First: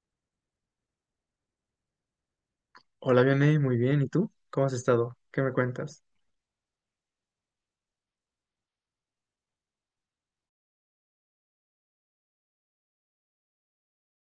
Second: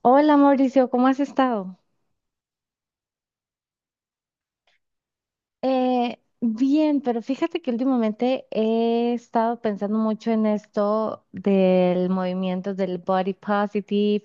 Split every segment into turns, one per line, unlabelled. Hola Mauricio, ¿cómo has estado?
Hola, Vianey, muy bien. ¿Y tú? ¿Cómo has estado? ¿Qué me cuentas?
Bien, pero fíjate que últimamente he estado pensando mucho en esto del movimiento del body positive,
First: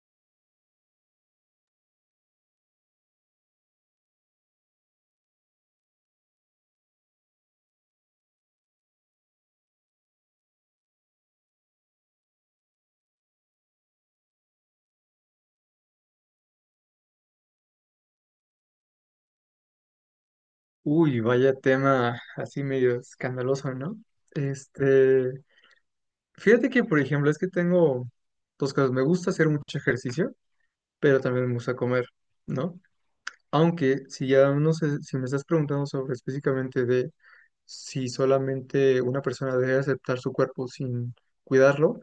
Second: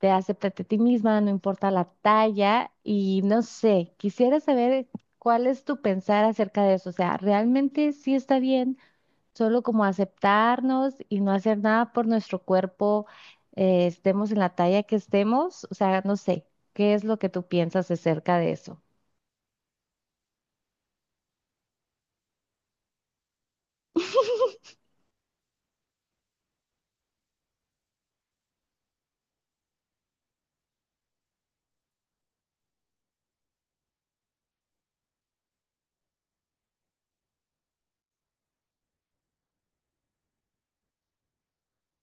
de acéptate a ti misma, no importa la talla, y no sé, quisiera saber cuál es tu pensar acerca de eso. O sea, ¿realmente sí está bien solo como aceptarnos y no hacer nada por nuestro cuerpo, estemos en la talla que estemos? O sea, no sé, ¿qué es lo que tú piensas acerca de eso?
Uy, vaya tema así medio escandaloso, ¿no? Este, fíjate que, por ejemplo, es que tengo dos cosas. Me gusta hacer mucho ejercicio, pero también me gusta comer, ¿no? Aunque si ya no sé, si me estás preguntando sobre específicamente de si solamente una persona debe aceptar su cuerpo sin cuidarlo,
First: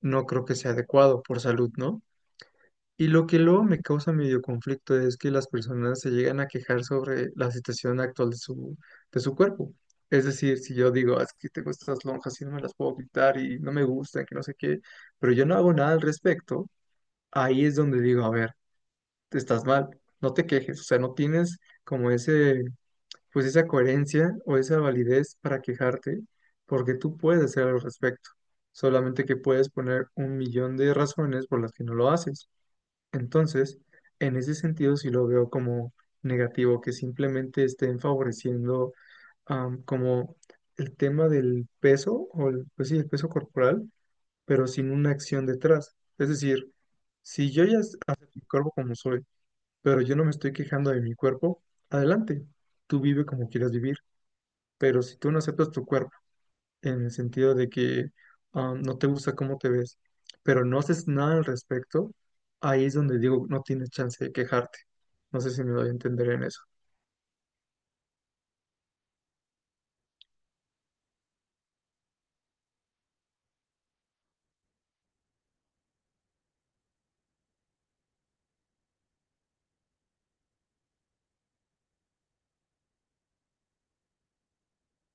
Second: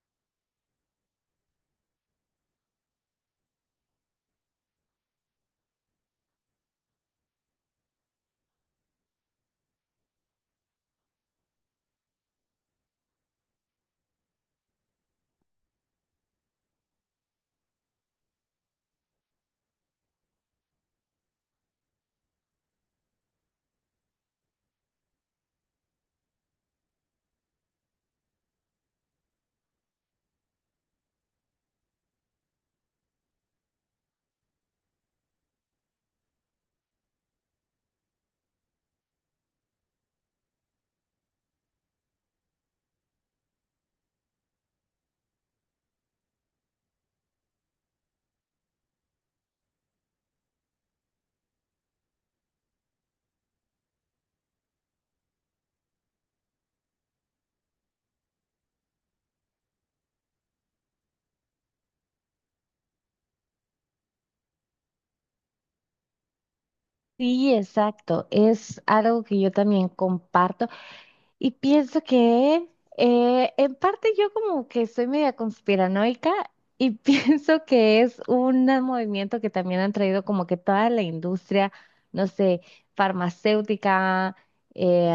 no creo que sea adecuado por salud, ¿no? Y lo que luego me causa medio conflicto es que las personas se llegan a quejar sobre la situación actual de de su cuerpo. Es decir, si yo digo, "Ah, es que tengo estas lonjas y no me las puedo quitar y no me gustan, que no sé qué, pero yo no hago nada al respecto, ahí es donde digo, a ver, estás mal, no te quejes, o sea, no tienes como ese, pues esa coherencia o esa validez para quejarte, porque tú puedes hacer algo al respecto, solamente que puedes poner un millón de razones por las que no lo haces". Entonces, en ese sentido sí lo veo como negativo, que simplemente estén favoreciendo como el tema del peso, o el, pues sí, el peso corporal, pero sin una acción detrás. Es decir, si yo ya acepto mi cuerpo como soy, pero yo no me estoy quejando de mi cuerpo, adelante, tú vive como quieras vivir, pero si tú no aceptas tu cuerpo, en el sentido de que no te gusta cómo te ves, pero no haces nada al respecto, ahí es donde digo, no tienes chance de quejarte. No sé si me doy a entender en eso.
Sí, exacto. Es algo que yo también comparto. Y pienso que en parte yo como que soy media conspiranoica y pienso que es un movimiento que también han traído como que toda la industria, no sé, farmacéutica, eh,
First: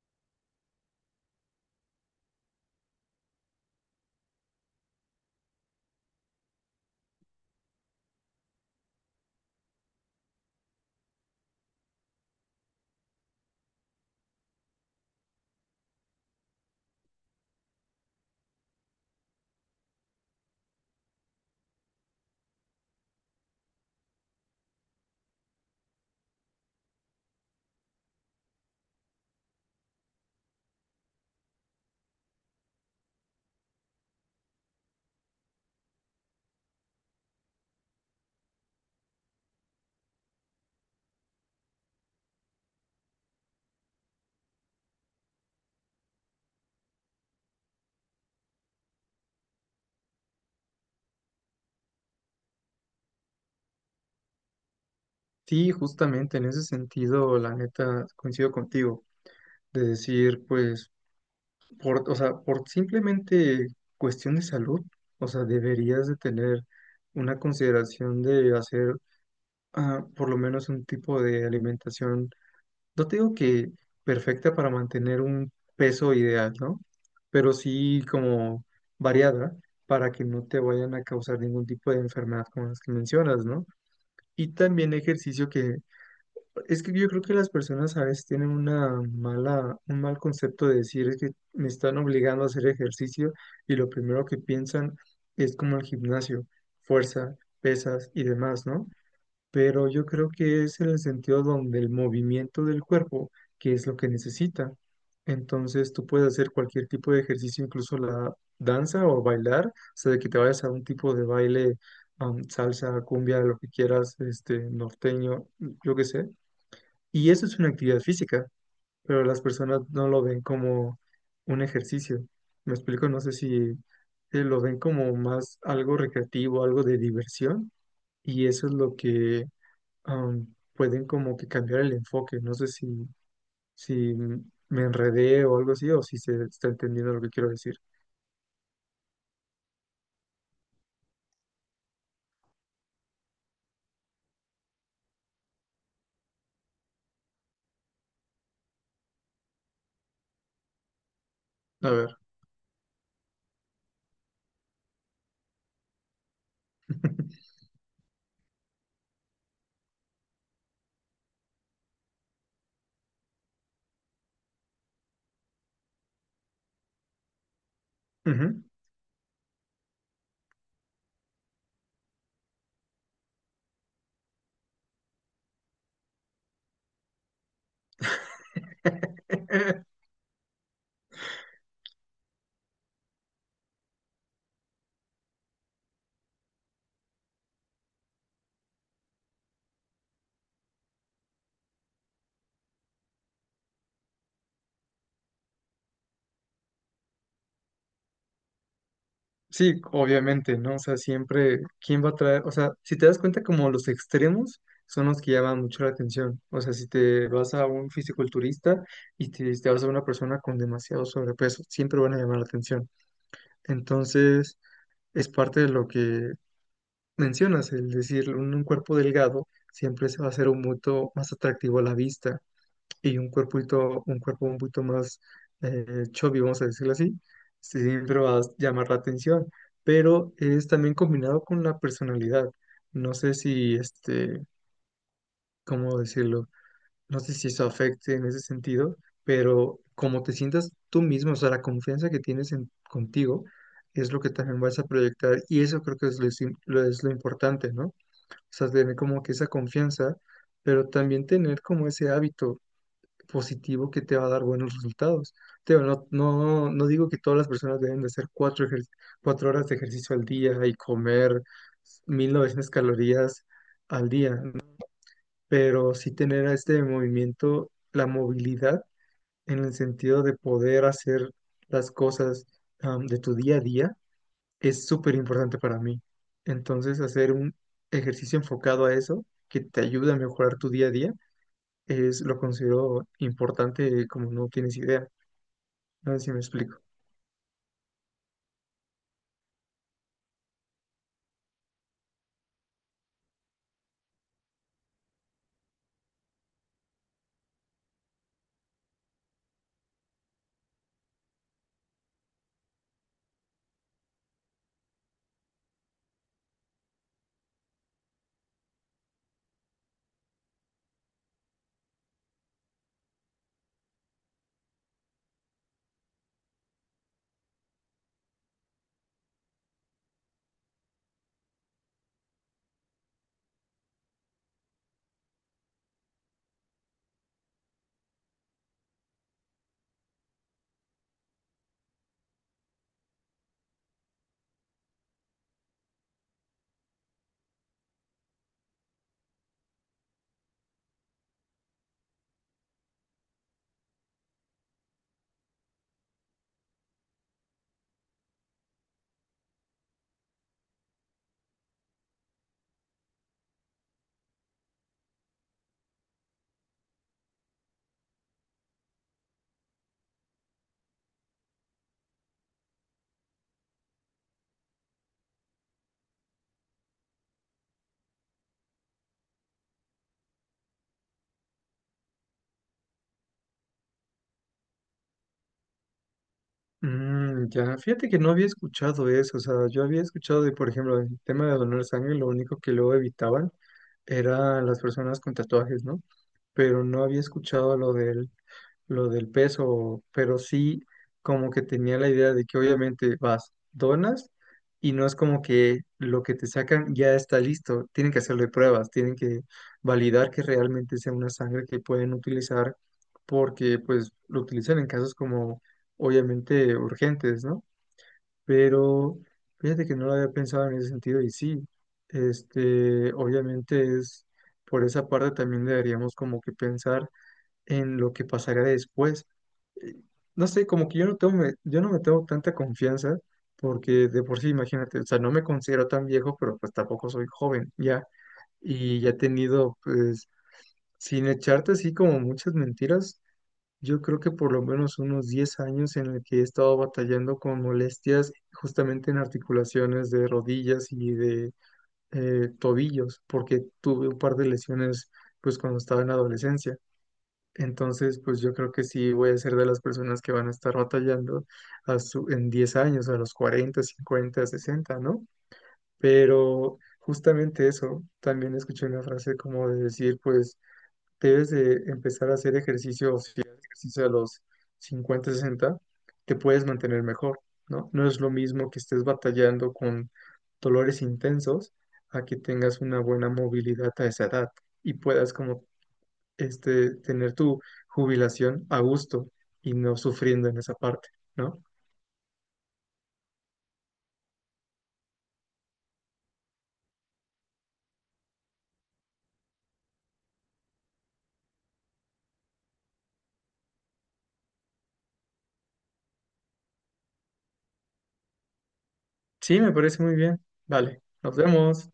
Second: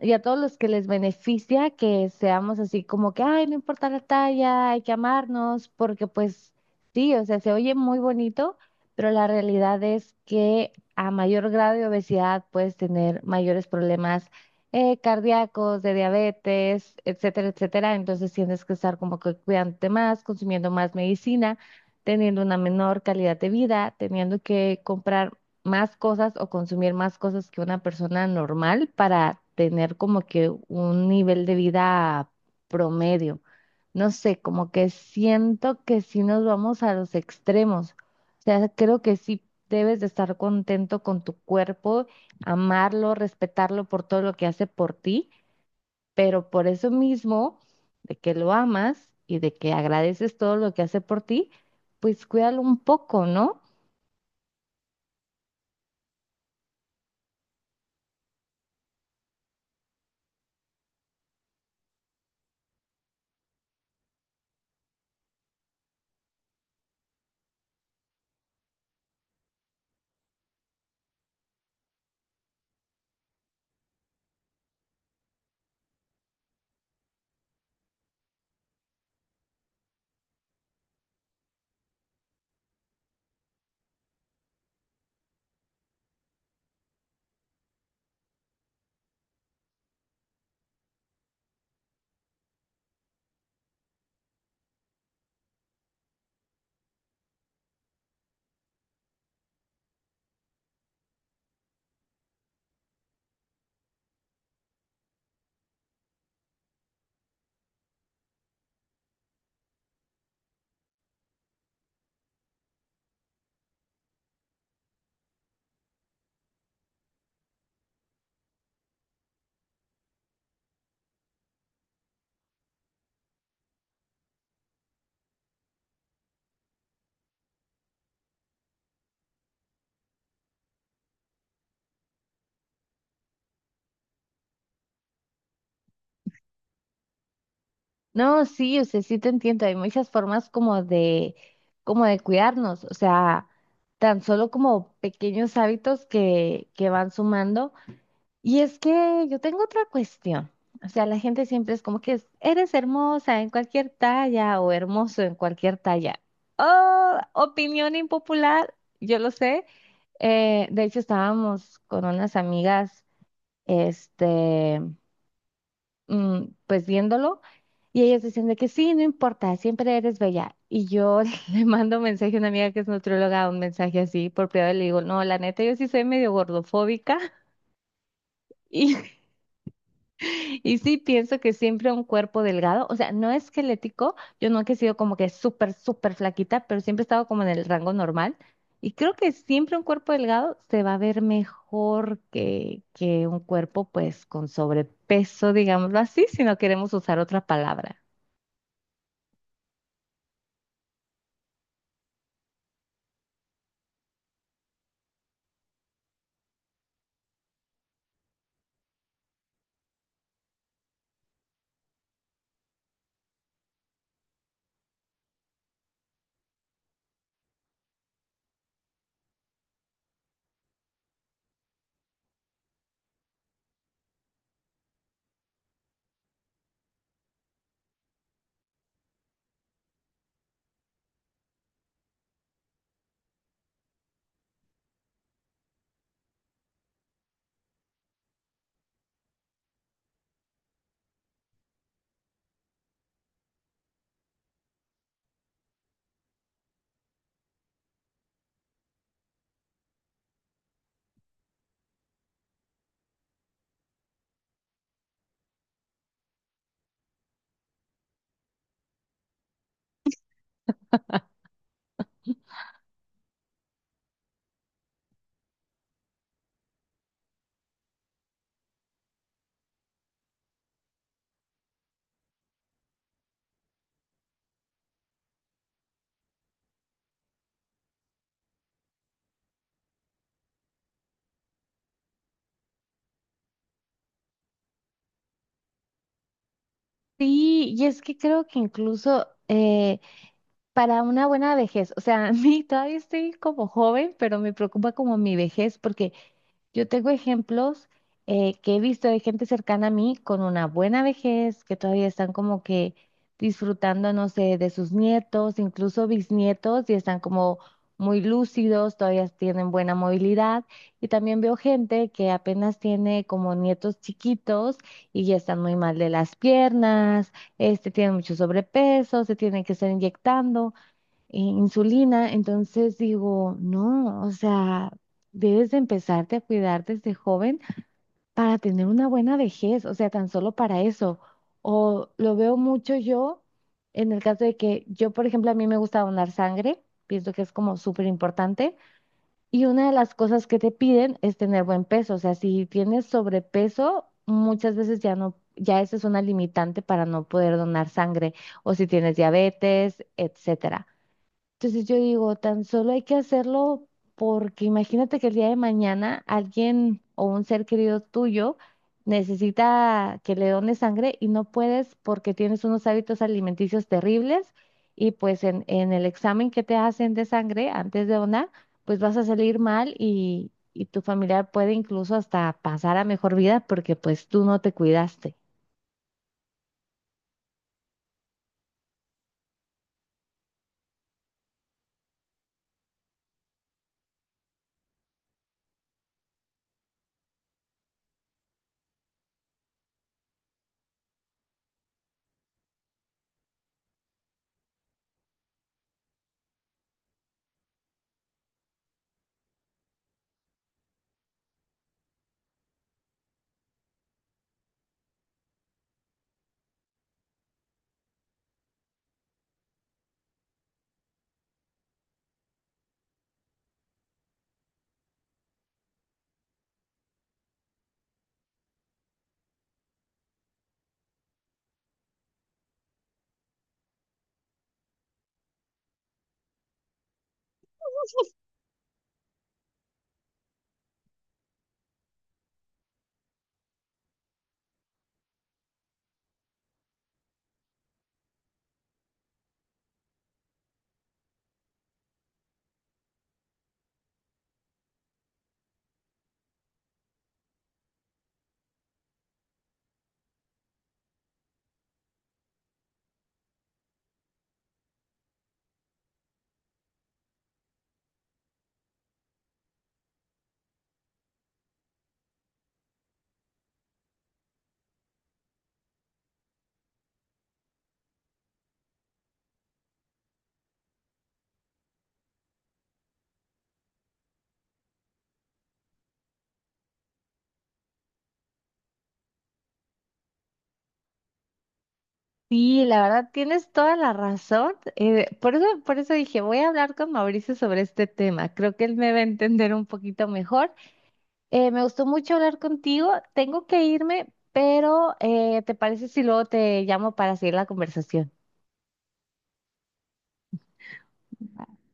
y a todos los que les beneficia que seamos así como que, ay, no importa la talla, hay que amarnos, porque pues sí, o sea, se oye muy bonito, pero la realidad es que a mayor grado de obesidad puedes tener mayores problemas cardíacos, de diabetes, etcétera, etcétera. Entonces tienes que estar como que cuidándote más, consumiendo más medicina, teniendo una menor calidad de vida, teniendo que comprar más cosas o consumir más cosas que una persona normal para tener como que un nivel de vida promedio. No sé, como que siento que sí nos vamos a los extremos. O sea, creo que sí debes de estar contento con tu cuerpo, amarlo, respetarlo por todo lo que hace por ti, pero por eso mismo, de que lo amas y de que agradeces todo lo que hace por ti, pues cuídalo un poco, ¿no?
Sí, justamente en ese sentido, la neta, coincido contigo, de decir, pues, por, o sea, por simplemente cuestión de salud, o sea, deberías de tener una consideración de hacer por lo menos un tipo de alimentación. No te digo que perfecta para mantener un peso ideal, ¿no? Pero sí como variada para que no te vayan a causar ningún tipo de enfermedad como las que mencionas, ¿no? Y también ejercicio que es que yo creo que las personas a veces tienen una mala, un mal concepto de decir es que me están obligando a hacer ejercicio y lo primero que piensan es como el gimnasio, fuerza, pesas y demás, ¿no? Pero yo creo que es en el sentido donde el movimiento del cuerpo, que es lo que necesita. Entonces tú puedes hacer cualquier tipo de ejercicio, incluso la danza o bailar, o sea, de que te vayas a un tipo de baile, salsa, cumbia, lo que quieras, norteño, yo qué sé. Y eso es una actividad física, pero las personas no lo ven como un ejercicio. Me explico, no sé si lo ven como más algo recreativo, algo de diversión, y eso es lo que pueden como que cambiar el enfoque. No sé si me enredé o algo así, o si se está entendiendo lo que quiero decir.
No, sí, o sea, sí te entiendo, hay muchas formas como de cuidarnos, o sea, tan solo como pequeños hábitos que van sumando. Y es que yo tengo otra cuestión. O sea, la gente siempre es
A
como que
ver.
es, eres hermosa en cualquier talla o hermoso en cualquier talla. Oh, opinión impopular, yo lo sé. De hecho, estábamos con unas amigas, este, pues viéndolo, y ellas decían de
Ujú.
que sí, no importa, siempre eres bella. Y yo le mando un mensaje a una amiga que es nutrióloga, un mensaje así por privado, y le digo, no, la neta, yo sí soy medio gordofóbica. y. Y sí, pienso que siempre un cuerpo delgado, o sea, no esquelético, yo nunca he sido como que súper, súper flaquita, pero siempre he estado como en el rango normal. Y creo que siempre un cuerpo delgado se va a ver mejor que un cuerpo pues con sobrepeso, digámoslo así, si no queremos usar otra palabra.
Sí, obviamente, ¿no? O sea, siempre, ¿quién va a traer? O sea, si te das cuenta, como los extremos son los que llaman mucho la atención. O sea, si te vas a un fisiculturista y te, si te vas a una persona con demasiado sobrepeso, siempre van a llamar la atención. Entonces, es parte de lo que mencionas, el decir, un cuerpo delgado siempre se va a hacer un mucho más atractivo a la vista y un cuerpito, un cuerpo un poquito más eh, chubby, vamos a decirlo así, sí, siempre va a llamar la atención, pero es también combinado con la personalidad. No sé si, ¿cómo decirlo? No sé si eso afecte en ese sentido, pero como te sientas tú mismo, o sea, la confianza que tienes en, contigo es lo que también vas a proyectar y eso creo que es es lo importante, ¿no? Sea, tener como que esa confianza, pero también tener como ese hábito positivo que te va a dar buenos resultados. Te digo, no, no, no digo que todas las personas deben de hacer cuatro horas de ejercicio al día y comer 1900 calorías al día, ¿no? Pero sí tener a este movimiento, la movilidad en el sentido de poder hacer las cosas, de tu día a día es súper importante para mí. Entonces, hacer un ejercicio enfocado a eso, que te ayude a mejorar tu día a día, es lo considero importante como no tienes idea. No sé si me explico.
Sí, y es que creo que incluso para una buena vejez, o sea, a mí todavía estoy como joven, pero me preocupa como mi vejez, porque yo tengo ejemplos que he visto de gente cercana a mí con una buena vejez, que todavía están como que disfrutando, no sé, de sus nietos, incluso bisnietos, y están como muy lúcidos, todavía tienen buena movilidad. Y también veo gente que apenas tiene como nietos chiquitos y ya están muy mal de las piernas, este, tienen mucho sobrepeso, se tienen que estar inyectando insulina. Entonces digo, no, o sea, debes de empezarte a cuidar desde joven para tener una buena vejez, o sea, tan solo para eso. O lo veo mucho yo en el caso de que yo, por ejemplo, a mí me gusta donar sangre, pienso que es como súper importante. Y una de las cosas que te piden es tener buen peso, o sea, si tienes sobrepeso, muchas veces ya no. Ya esa es una limitante para no poder donar sangre, o si tienes diabetes, etcétera. Entonces yo digo, tan solo hay que hacerlo porque imagínate que el día de mañana alguien o un ser querido tuyo necesita que le dones sangre y no puedes porque tienes unos hábitos alimenticios terribles y pues en el examen que te hacen de sangre antes de donar, pues vas a salir mal y tu familiar puede incluso hasta pasar a mejor vida porque pues tú no te cuidaste.
Ya, fíjate que no había escuchado eso. O sea, yo había escuchado de, por ejemplo, el tema de donar sangre, lo único que luego evitaban eran las personas con tatuajes, ¿no? Pero no había escuchado lo del peso, pero sí como que tenía la idea de que obviamente vas, donas y no es como que lo que te sacan ya está listo, tienen que hacerle pruebas, tienen que validar que realmente sea una sangre que pueden utilizar porque pues lo utilizan en casos como obviamente urgentes, ¿no? Pero fíjate que no lo había pensado en ese sentido y sí, obviamente es por esa parte también deberíamos como que pensar en lo que pasaría después, no sé, como que yo no tengo, yo no me tengo tanta confianza, porque de por sí, imagínate, o sea, no me considero tan viejo, pero pues tampoco soy joven, ya, y ya he tenido, pues, sin echarte así como muchas mentiras, yo creo que por lo menos unos 10 años en el que he estado batallando con molestias justamente en articulaciones de rodillas y de tobillos, porque tuve un par de lesiones, pues, cuando estaba en la adolescencia. Entonces, pues yo creo que sí voy a ser de las personas que van a estar batallando a en 10 años, a los 40, 50, 60, ¿no? Pero justamente eso, también escuché una frase como de decir, pues debes de empezar a hacer ejercicio, o si haces ejercicio a los 50, 60 te puedes mantener mejor, ¿no? No es lo mismo que estés batallando con dolores intensos a que tengas una buena movilidad a esa edad y puedas como tener tu jubilación a gusto y no sufriendo en esa parte, ¿no?
Sí, la verdad, tienes toda la razón. Por eso, por eso dije, voy a hablar con Mauricio sobre este tema. Creo que él me va a entender un poquito mejor. Me gustó mucho hablar contigo. Tengo que irme, pero ¿te parece si luego te llamo para seguir la conversación?
Sí, me parece muy bien. Vale, nos vemos.